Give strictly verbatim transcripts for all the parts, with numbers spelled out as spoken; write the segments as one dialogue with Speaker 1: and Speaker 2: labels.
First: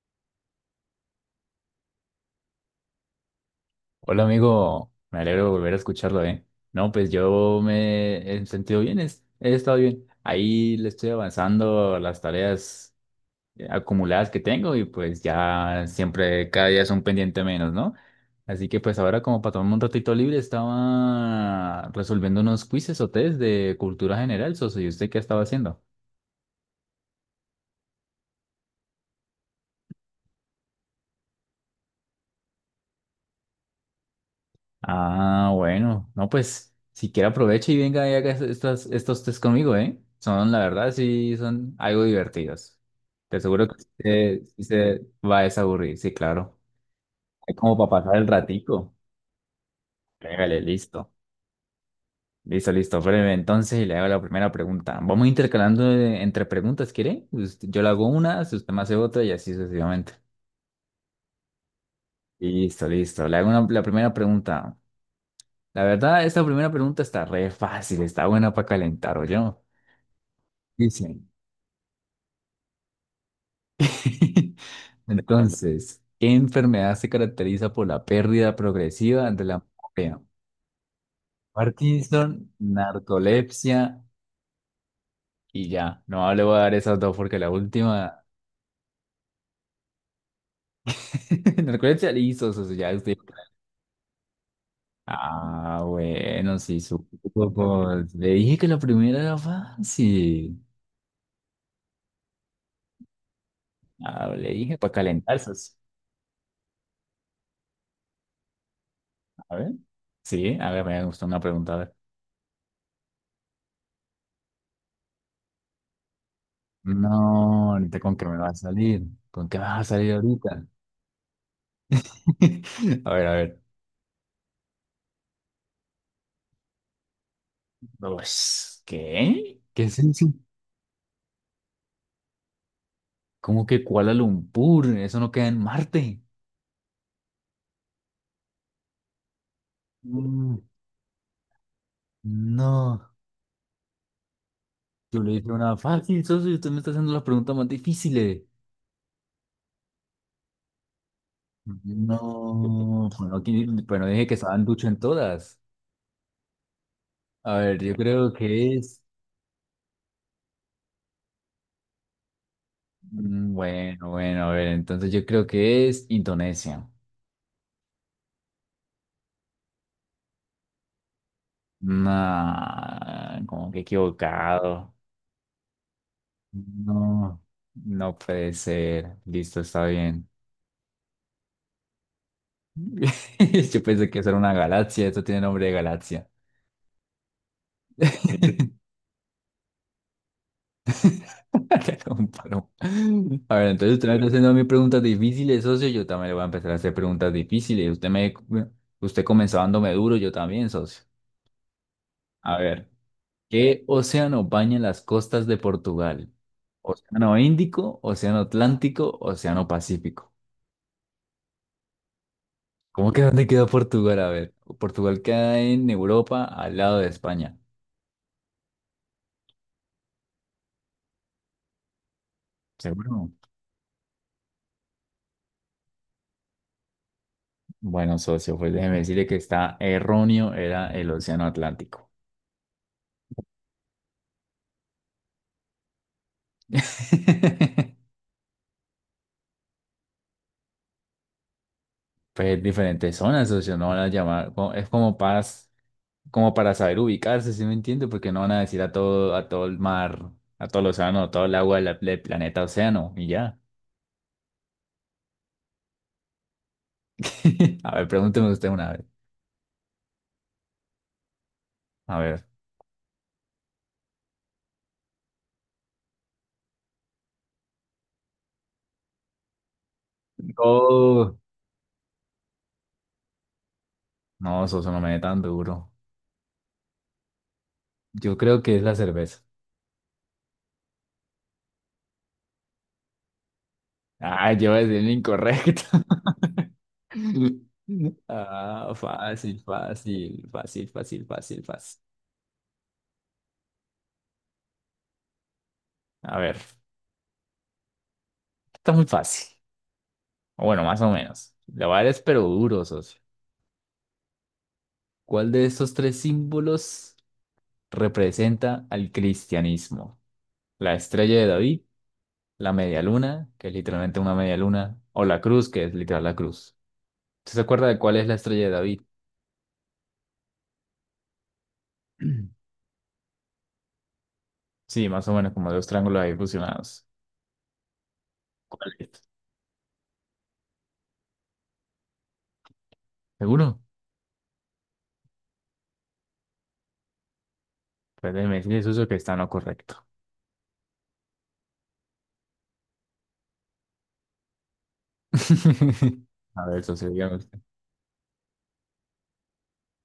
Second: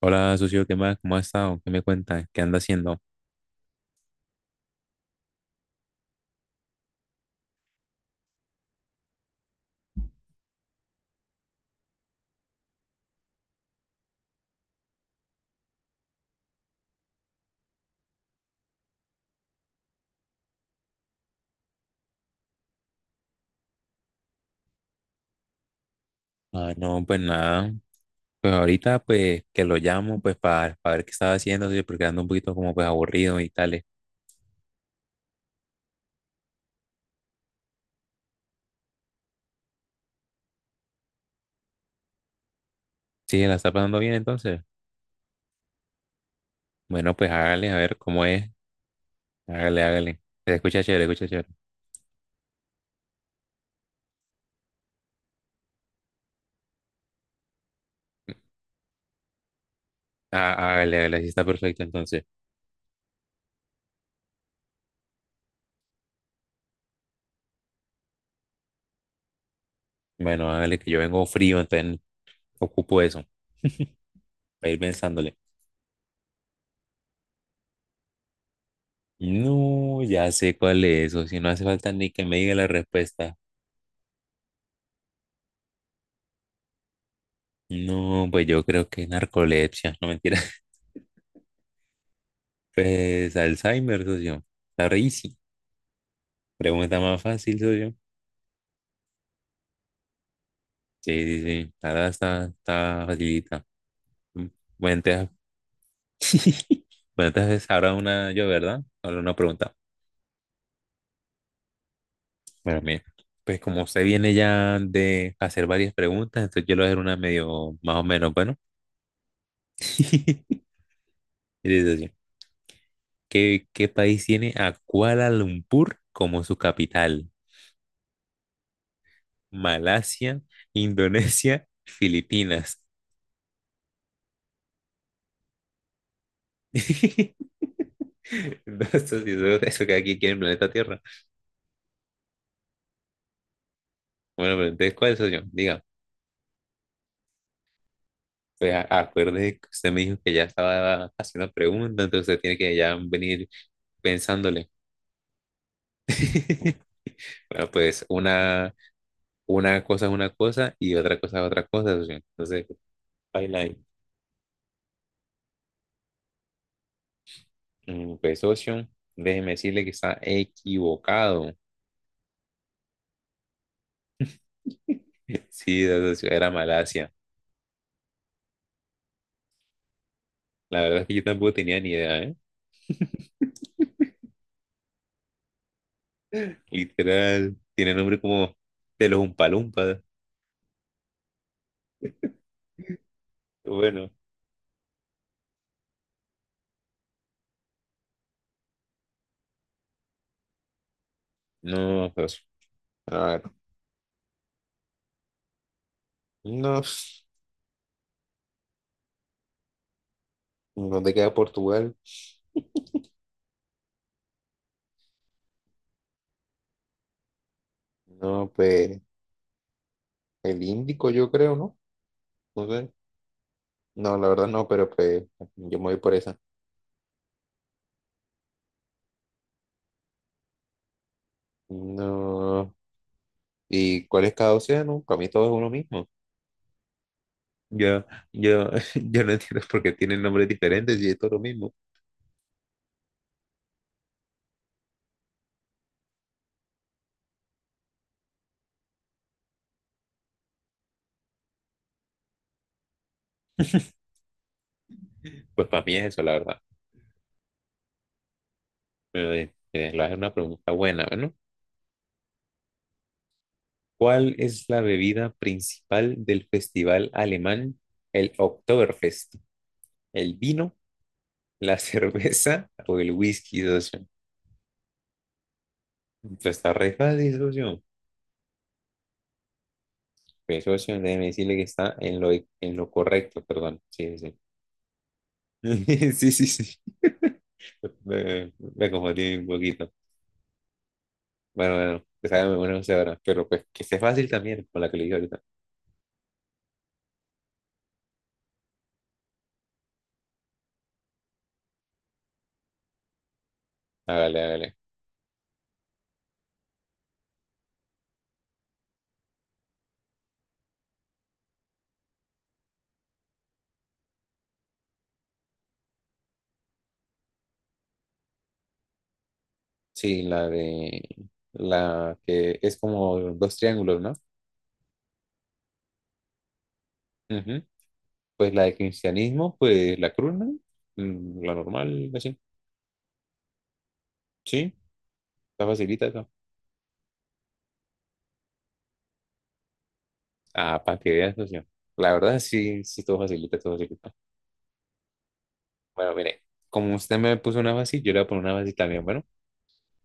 Speaker 1: Hola, socio, ¿qué más? ¿Cómo has estado? ¿Qué me cuentas? ¿Qué anda haciendo?
Speaker 2: Hola amigo, me alegro de volver a escucharlo, ¿eh? No, pues yo me he sentido bien, es- he estado bien. Ahí le estoy avanzando a las tareas eh, acumuladas que tengo y pues ya siempre, cada día es un pendiente menos, ¿no? Así que pues ahora como para tomarme un ratito libre estaba resolviendo unos quizzes o test de cultura general, socio. ¿Y usted qué estaba haciendo?
Speaker 1: Ah, no, pues nada. Pues ahorita, pues, que lo llamo, pues, para, para ver qué estaba haciendo, socio, porque ando un poquito como, pues, aburrido y tales.
Speaker 2: Ah, bueno, no, pues si quiere aproveche y venga y haga estos, estos test conmigo, ¿eh? Son, la verdad, sí, son algo divertidos. Te
Speaker 1: Sí, ¿la
Speaker 2: aseguro
Speaker 1: está
Speaker 2: que
Speaker 1: pasando bien
Speaker 2: usted
Speaker 1: entonces?
Speaker 2: sí se va a desaburrir, sí, claro.
Speaker 1: Bueno, pues
Speaker 2: Es
Speaker 1: hágale, a
Speaker 2: como
Speaker 1: ver
Speaker 2: para pasar
Speaker 1: cómo
Speaker 2: el
Speaker 1: es.
Speaker 2: ratico.
Speaker 1: Hágale, hágale. Se
Speaker 2: Pégale,
Speaker 1: escucha chévere,
Speaker 2: listo.
Speaker 1: escucha chévere.
Speaker 2: Listo, listo. Breve, entonces y le hago la primera pregunta. Vamos intercalando eh, entre preguntas, ¿quiere? Usted- Yo le hago una, si usted me hace otra y así sucesivamente.
Speaker 1: Ah, hágale, hágale, así está perfecto entonces.
Speaker 2: Listo, listo. Le hago una- la primera pregunta. La verdad, esta primera pregunta está re fácil, está buena para calentar, ¿oyó?
Speaker 1: Bueno, hágale, que yo vengo
Speaker 2: Dicen.
Speaker 1: frío, entonces ocupo eso, para ir pensándole.
Speaker 2: Entonces, ¿qué enfermedad se caracteriza por la pérdida progresiva de la
Speaker 1: No,
Speaker 2: memoria?
Speaker 1: ya sé cuál es, o si no hace falta ni que
Speaker 2: Parkinson,
Speaker 1: me diga la respuesta.
Speaker 2: narcolepsia y ya. No le voy a dar esas dos porque la última.
Speaker 1: No, pues yo creo que es narcolepsia, no mentira.
Speaker 2: Narcolepsia le hizo eso, ya estoy.
Speaker 1: Pues Alzheimer, socio. Está re easy.
Speaker 2: Ah, bueno, sí,
Speaker 1: Pregunta
Speaker 2: supo.
Speaker 1: más fácil, socio.
Speaker 2: Pues, le dije que la primera era fácil.
Speaker 1: Sí, sí, sí. Ahora está, está facilita.
Speaker 2: Ah,
Speaker 1: Mm.
Speaker 2: le dije para
Speaker 1: Bueno, entonces,
Speaker 2: calentarse. Sí.
Speaker 1: bueno, entonces ahora una yo, ¿verdad? Ahora una
Speaker 2: A ver.
Speaker 1: pregunta.
Speaker 2: Sí, a ver, me gustó una pregunta. A ver.
Speaker 1: Bueno, mira. Pues como usted viene ya de hacer varias preguntas, entonces yo le voy a hacer una
Speaker 2: No,
Speaker 1: medio más
Speaker 2: ahorita
Speaker 1: o
Speaker 2: con qué
Speaker 1: menos,
Speaker 2: me va a
Speaker 1: bueno.
Speaker 2: salir. ¿Con qué vas a salir ahorita?
Speaker 1: Mire, socio,
Speaker 2: A ver, a ver.
Speaker 1: ¿Qué, qué país tiene a Kuala Lumpur como su capital?
Speaker 2: Pues, ¿qué? ¿Qué es eso?
Speaker 1: Malasia, Indonesia, Filipinas.
Speaker 2: ¿Cómo que Kuala Lumpur? Eso no queda en Marte.
Speaker 1: Entonces esto sí eso que aquí quiere el
Speaker 2: Mm,
Speaker 1: planeta Tierra.
Speaker 2: no,
Speaker 1: Bueno, pero entonces, ¿cuál es
Speaker 2: yo
Speaker 1: soy
Speaker 2: le
Speaker 1: yo?
Speaker 2: hice una
Speaker 1: Diga,
Speaker 2: fácil, socio, y usted me está haciendo las preguntas más difíciles.
Speaker 1: pues a- acuerde que usted me dijo que ya estaba haciendo preguntas, entonces usted tiene que ya
Speaker 2: No, bueno,
Speaker 1: venir
Speaker 2: aquí, bueno, dije que estaban
Speaker 1: pensándole.
Speaker 2: ducho en todas. A
Speaker 1: Bueno,
Speaker 2: ver, yo
Speaker 1: pues
Speaker 2: creo
Speaker 1: una,
Speaker 2: que es.
Speaker 1: una cosa es una cosa y otra cosa es otra cosa, socio. Entonces,
Speaker 2: mm,
Speaker 1: baila ahí.
Speaker 2: Bueno, bueno, a ver, entonces yo creo que es Indonesia.
Speaker 1: Mm, Pues, socio, déjeme decirle que está equivocado.
Speaker 2: Nah, como que equivocado.
Speaker 1: Sí, socio, era Malasia.
Speaker 2: No, no puede ser. Listo, está bien.
Speaker 1: La verdad es que yo tampoco tenía ni idea, ¿eh?
Speaker 2: Yo pensé que eso era una galaxia, esto tiene nombre de galaxia.
Speaker 1: Literal, tiene nombre como de los Umpalumpas.
Speaker 2: Te lo comparo. A ver, entonces usted
Speaker 1: Bueno,
Speaker 2: me está haciendo a mí preguntas difíciles, socio. Yo también le voy a empezar a hacer preguntas difíciles. Usted me, usted comenzó dándome duro, yo también, socio.
Speaker 1: no, pues,
Speaker 2: A ver,
Speaker 1: a ver,
Speaker 2: ¿qué océano baña las costas de Portugal?
Speaker 1: no,
Speaker 2: ¿Océano Índico, Océano Atlántico, Océano Pacífico?
Speaker 1: ¿dónde queda Portugal?
Speaker 2: ¿Cómo que dónde queda Portugal? A ver, Portugal queda en Europa, al lado de España.
Speaker 1: No, pues, el Índico, yo creo, ¿no? No sé.
Speaker 2: ¿Seguro?
Speaker 1: No, la verdad no, pero pues, yo me voy por esa.
Speaker 2: Bueno, socio, pues déjeme decirle que está erróneo, era el Océano Atlántico.
Speaker 1: No, ¿y cuál es cada océano? Para mí todo es uno mismo. Yo, yo, yo no entiendo por qué tienen nombres diferentes y es todo lo mismo.
Speaker 2: Pues diferentes zonas, socio, no van a llamar, co- es como para, como para saber ubicarse, ¿sí me entiende? Porque no van a decir a todo, a todo el mar, a todo el océano, a todo el agua del, del planeta océano, y ya.
Speaker 1: Pues para mí es eso, la verdad.
Speaker 2: A ver, pregúnteme usted una vez.
Speaker 1: Pero, eh, eh, la es una pregunta buena, ¿no?
Speaker 2: A ver.
Speaker 1: ¿Cuál es la bebida principal del festival alemán, el Oktoberfest? ¿El vino,
Speaker 2: Oh,
Speaker 1: la cerveza o el whisky, socio?
Speaker 2: no, socio, no me dé tan duro.
Speaker 1: Pues está re fácil, socio.
Speaker 2: Yo creo que es la cerveza.
Speaker 1: Pues, socio, déjeme decirle que está en lo, en lo correcto, perdón. Sí, sí.
Speaker 2: Ah, yo voy a decir el incorrecto.
Speaker 1: Sí, sí, sí. Me, me
Speaker 2: Ah,
Speaker 1: confundí un
Speaker 2: fácil,
Speaker 1: poquito.
Speaker 2: fácil, fácil, fácil, fácil,
Speaker 1: Bueno,
Speaker 2: fácil.
Speaker 1: bueno, pues hágame una usted ahora. Pero pues que sea fácil también, con la que le dije ahorita.
Speaker 2: A ver, está muy fácil. O bueno, más o menos. La voy a dar es pero duro, socio.
Speaker 1: Hágale, hágale.
Speaker 2: ¿Cuál de estos tres símbolos representa al cristianismo? La estrella de David, la media luna, que es literalmente una media luna, o la cruz, que es literal la cruz. ¿Usted se acuerda de cuál es la estrella de David?
Speaker 1: Sí, la de... La que es como dos triángulos, ¿no?
Speaker 2: Sí, más o menos como dos triángulos ahí fusionados.
Speaker 1: Ujú. Pues la de
Speaker 2: ¿Cuál es?
Speaker 1: cristianismo, pues la cruz, ¿no? Mm, La normal, así.
Speaker 2: ¿Seguro?
Speaker 1: Sí, está facilita esa.
Speaker 2: Pues déjeme decirle, socio, que está en lo correcto.
Speaker 1: Ah, para que veas, socio. La verdad, sí, sí, todo facilita, todo facilita. Bueno, mire,
Speaker 2: A ver,
Speaker 1: como
Speaker 2: socio,
Speaker 1: usted me
Speaker 2: dígame
Speaker 1: puso
Speaker 2: usted.
Speaker 1: una fácil, yo le voy a poner una fácil también, bueno.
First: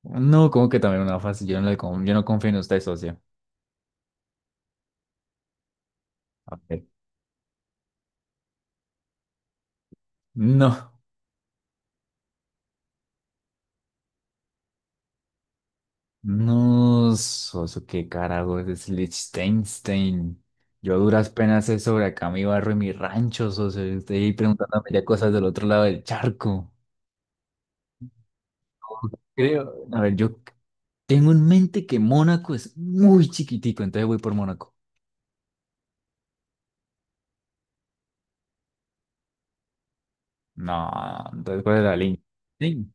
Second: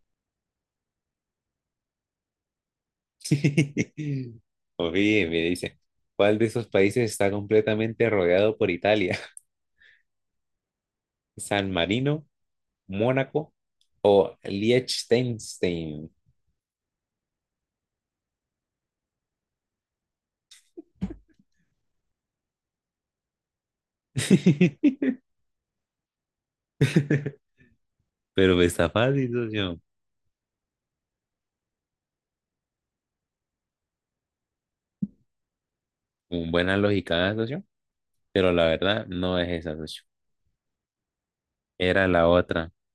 Speaker 2: No, como que también una fácil. Yo no, le con- yo no confío en usted, socio.
Speaker 1: Oye, me dice, ¿cuál de
Speaker 2: A
Speaker 1: esos
Speaker 2: ver.
Speaker 1: países está completamente rodeado por Italia?
Speaker 2: No,
Speaker 1: ¿San Marino, Mónaco o Liechtenstein?
Speaker 2: no, socio, qué carajo es Liechtenstein. Yo a duras penas sé sobre acá mi barrio y mi rancho, socio. Y usted ahí preguntándome ya cosas del otro lado del charco.
Speaker 1: Pero pues, está fácil, socio.
Speaker 2: Creo. A ver, yo tengo en mente que Mónaco es muy chiquitico, entonces voy por Mónaco.
Speaker 1: Con buena lógica, ¿eh, socio? Pero la verdad no es esa, socio.
Speaker 2: No, entonces, ¿cuál es la
Speaker 1: Era
Speaker 2: línea?
Speaker 1: la otra,
Speaker 2: Sí.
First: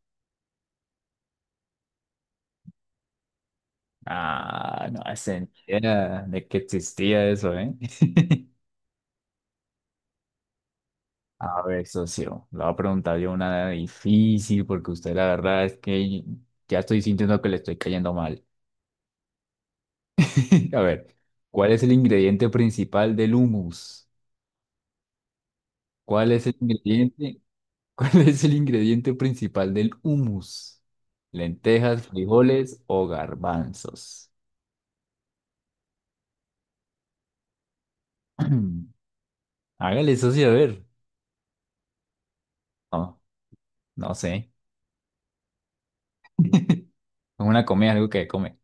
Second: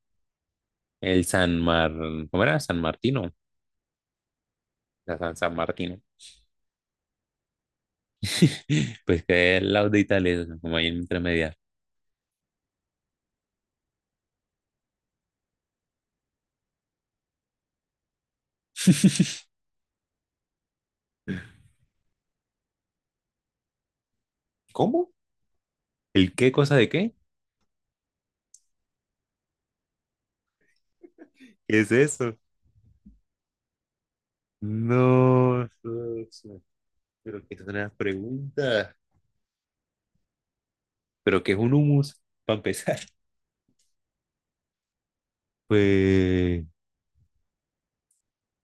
Speaker 1: el San Mar, ¿cómo era? San Martino,
Speaker 2: Ah, no
Speaker 1: la San,
Speaker 2: hacen
Speaker 1: San Martino.
Speaker 2: idea de que existía eso, ¿eh?
Speaker 1: Pues que es el lado de Italia, socio, como ahí en intermedia.
Speaker 2: A ver, socio, le voy a preguntar yo una difícil porque usted la verdad es que ya estoy sintiendo que le estoy cayendo mal. A ver, ¿cuál es el ingrediente principal del hummus?
Speaker 1: ¿Cómo?
Speaker 2: ¿Cuál
Speaker 1: ¿El
Speaker 2: es
Speaker 1: qué
Speaker 2: el
Speaker 1: cosa de qué?
Speaker 2: ingrediente? ¿Cuál es el ingrediente principal del hummus?
Speaker 1: ¿Qué es
Speaker 2: ¿Lentejas,
Speaker 1: eso?
Speaker 2: frijoles o garbanzos?
Speaker 1: No, socio, pero que es una pregunta.
Speaker 2: Hágale, socio, a ver.
Speaker 1: ¿Pero qué es un humus? Para empezar.
Speaker 2: No, no sé.
Speaker 1: Pues,
Speaker 2: Es una comida, algo que come.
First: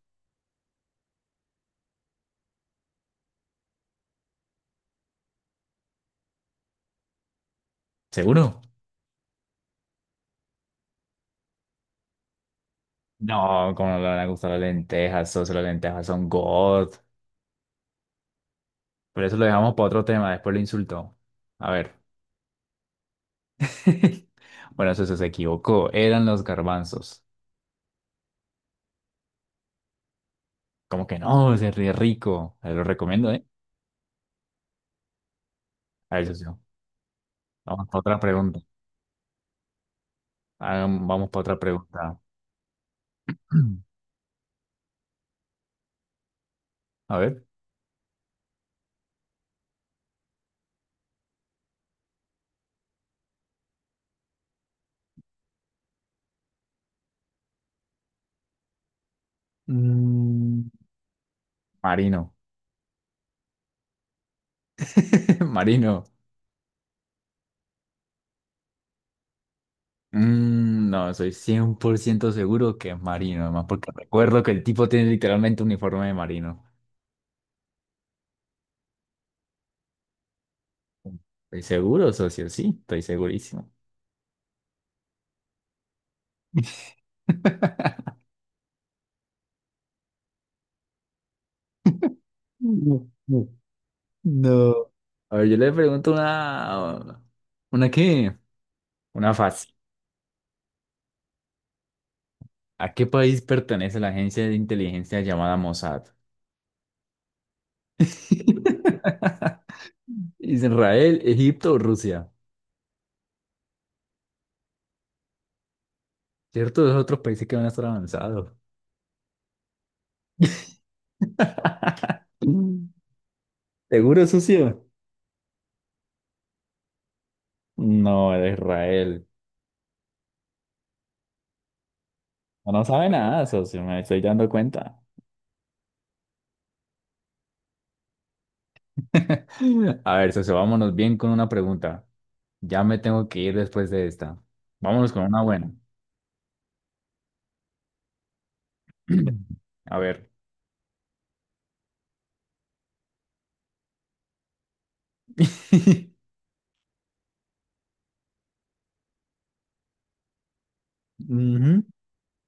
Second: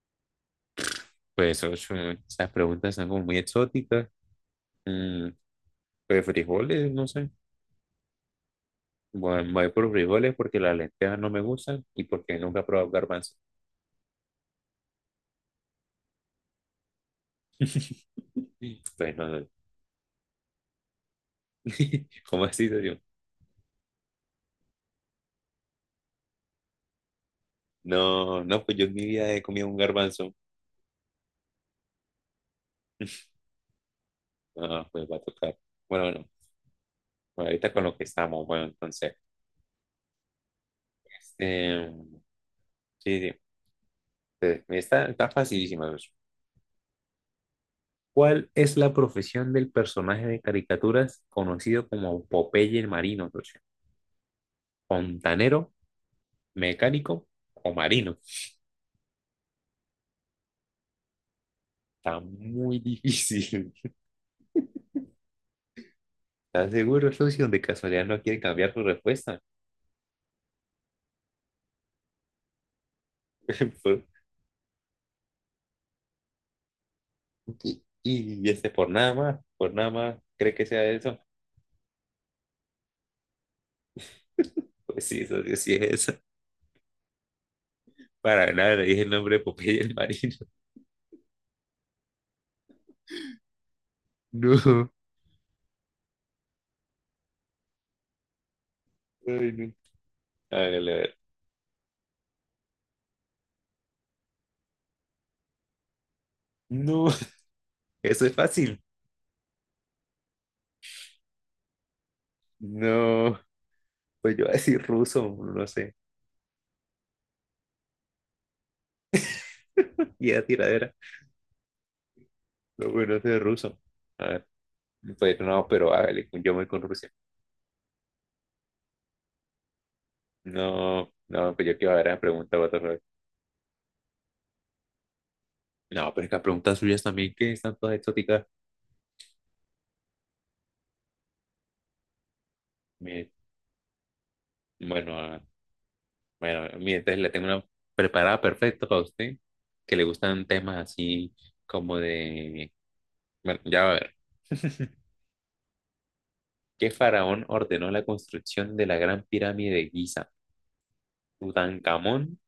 Speaker 1: pues socio, esas preguntas son como muy exóticas. Mm, pues frijoles, no sé.
Speaker 2: ¿Seguro?
Speaker 1: Bueno, me voy por frijoles porque las lentejas no me gustan y porque nunca he probado garbanzo.
Speaker 2: No, como no le van a gustar las lentejas, socio, las lentejas son God.
Speaker 1: Pues
Speaker 2: Pero
Speaker 1: no,
Speaker 2: eso lo
Speaker 1: no.
Speaker 2: dejamos para otro tema, después lo insultó. A ver.
Speaker 1: ¿Cómo así, serio?
Speaker 2: Bueno, socio, se equivocó. Eran los garbanzos.
Speaker 1: No, no, pues yo en mi vida he comido un garbanzo.
Speaker 2: Como que no, se ríe rico. Se lo recomiendo, ¿eh?
Speaker 1: Ah, pues va a tocar. Bueno,
Speaker 2: A ver,
Speaker 1: bueno,
Speaker 2: socio.
Speaker 1: bueno, ahorita con
Speaker 2: Vamos
Speaker 1: lo
Speaker 2: para
Speaker 1: que
Speaker 2: otra
Speaker 1: estamos,
Speaker 2: pregunta.
Speaker 1: bueno, entonces.
Speaker 2: Hagam- Vamos para otra
Speaker 1: Este,
Speaker 2: pregunta.
Speaker 1: sí, sí. Entonces, está, está facilísima, pues.
Speaker 2: A ver.
Speaker 1: ¿Cuál es la profesión del personaje de caricaturas conocido como Popeye el Marino, socio? ¿Fontanero, mecánico o marino?
Speaker 2: Mm,
Speaker 1: Está
Speaker 2: Marino.
Speaker 1: muy difícil.
Speaker 2: Marino.
Speaker 1: ¿Estás seguro, socio? De casualidad no quiere cambiar su respuesta.
Speaker 2: Mm, no, soy cien por ciento seguro que es marino, además porque
Speaker 1: Por-
Speaker 2: recuerdo que el tipo tiene literalmente un uniforme de marino.
Speaker 1: y, y este, por nada más, por nada más, ¿cree que sea eso?
Speaker 2: Estoy seguro, socio, sí, estoy segurísimo.
Speaker 1: Pues sí, socio, sí es eso. Para nada, le dije el nombre de Popeye el marino.
Speaker 2: No. no.
Speaker 1: No,
Speaker 2: No. A ver, yo le pregunto una... ¿Una qué? Una
Speaker 1: ay,
Speaker 2: fácil.
Speaker 1: no. Hágale, a ver.
Speaker 2: ¿A qué país pertenece la agencia de inteligencia llamada Mossad?
Speaker 1: No, eso es fácil.
Speaker 2: Israel, Egipto o Rusia.
Speaker 1: No, pues yo voy a decir ruso, no sé.
Speaker 2: Cierto, esos otros países que van a estar avanzados.
Speaker 1: Y a tiradera. No, bueno, eso es ruso.
Speaker 2: ¿Seguro,
Speaker 1: A ver,
Speaker 2: socio?
Speaker 1: pues no, pero hágale, yo voy con Rusia.
Speaker 2: No, era Israel.
Speaker 1: No, no, pues yo quiero ver la pregunta
Speaker 2: No,
Speaker 1: otra
Speaker 2: no
Speaker 1: vez.
Speaker 2: sabe nada, socio, me estoy dando cuenta.
Speaker 1: No, pero es que las preguntas suyas también, que están todas exóticas.
Speaker 2: A ver, socio, vámonos bien con una pregunta. Ya me tengo
Speaker 1: Me
Speaker 2: que ir después de esta. Vámonos
Speaker 1: bueno,
Speaker 2: con
Speaker 1: ah,
Speaker 2: una buena.
Speaker 1: bueno, mire, entonces le tengo una preparada perfecta para usted, que
Speaker 2: A
Speaker 1: le
Speaker 2: ver.
Speaker 1: gustan temas así como de... Bueno, ya va a ver. ¿Qué faraón ordenó la construcción de la Gran Pirámide de Giza?
Speaker 2: Ujú.
Speaker 1: ¿Tutankamón,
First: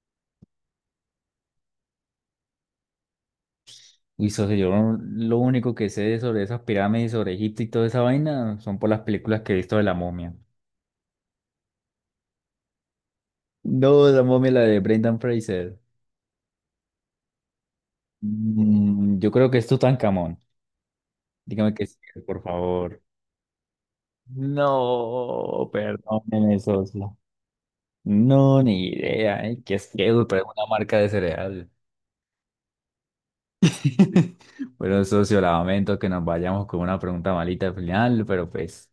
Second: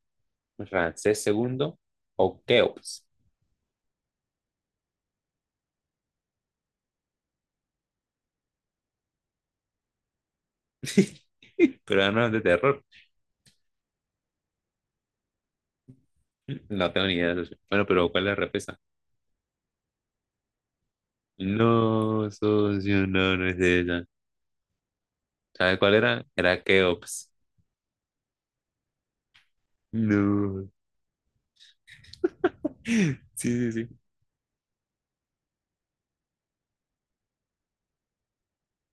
Speaker 1: Ramsés segundo o Keops?
Speaker 2: Uy, socio, yo no- lo único que sé sobre esas pirámides, sobre Egipto y toda esa vaina son por las películas que he visto de la momia.
Speaker 1: Pero no es de terror.
Speaker 2: No, la momia, la de Brendan Fraser.
Speaker 1: No tengo ni idea, socio. Bueno, pero ¿cuál es la respuesta?
Speaker 2: Mm, yo creo que es Tutankamón. Dígame que sí,
Speaker 1: No,
Speaker 2: por favor.
Speaker 1: socio, no, no es de ella.
Speaker 2: No,
Speaker 1: ¿Sabe cuál era?
Speaker 2: perdónenme,
Speaker 1: Era
Speaker 2: socio.
Speaker 1: Keops.
Speaker 2: No, ni idea, ¿eh? ¿Qué es que Pero es una
Speaker 1: No.
Speaker 2: marca de cereal.
Speaker 1: Sí, sí, sí.
Speaker 2: Bueno, socio, lamento que nos vayamos con una pregunta malita al final, pero pues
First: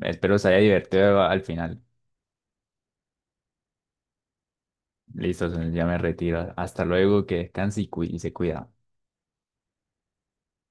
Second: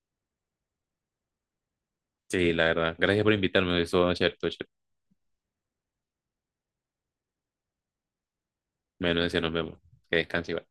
Speaker 2: espero se haya divertido al final.
Speaker 1: Sí, la verdad. Gracias por invitarme. Eso va a ser todo chévere.
Speaker 2: Listo, socio, ya me retiro. Hasta luego, que descanse y, cu- y se cuida.
Speaker 1: Bueno, decía, nos vemos. Que descanse, Iván.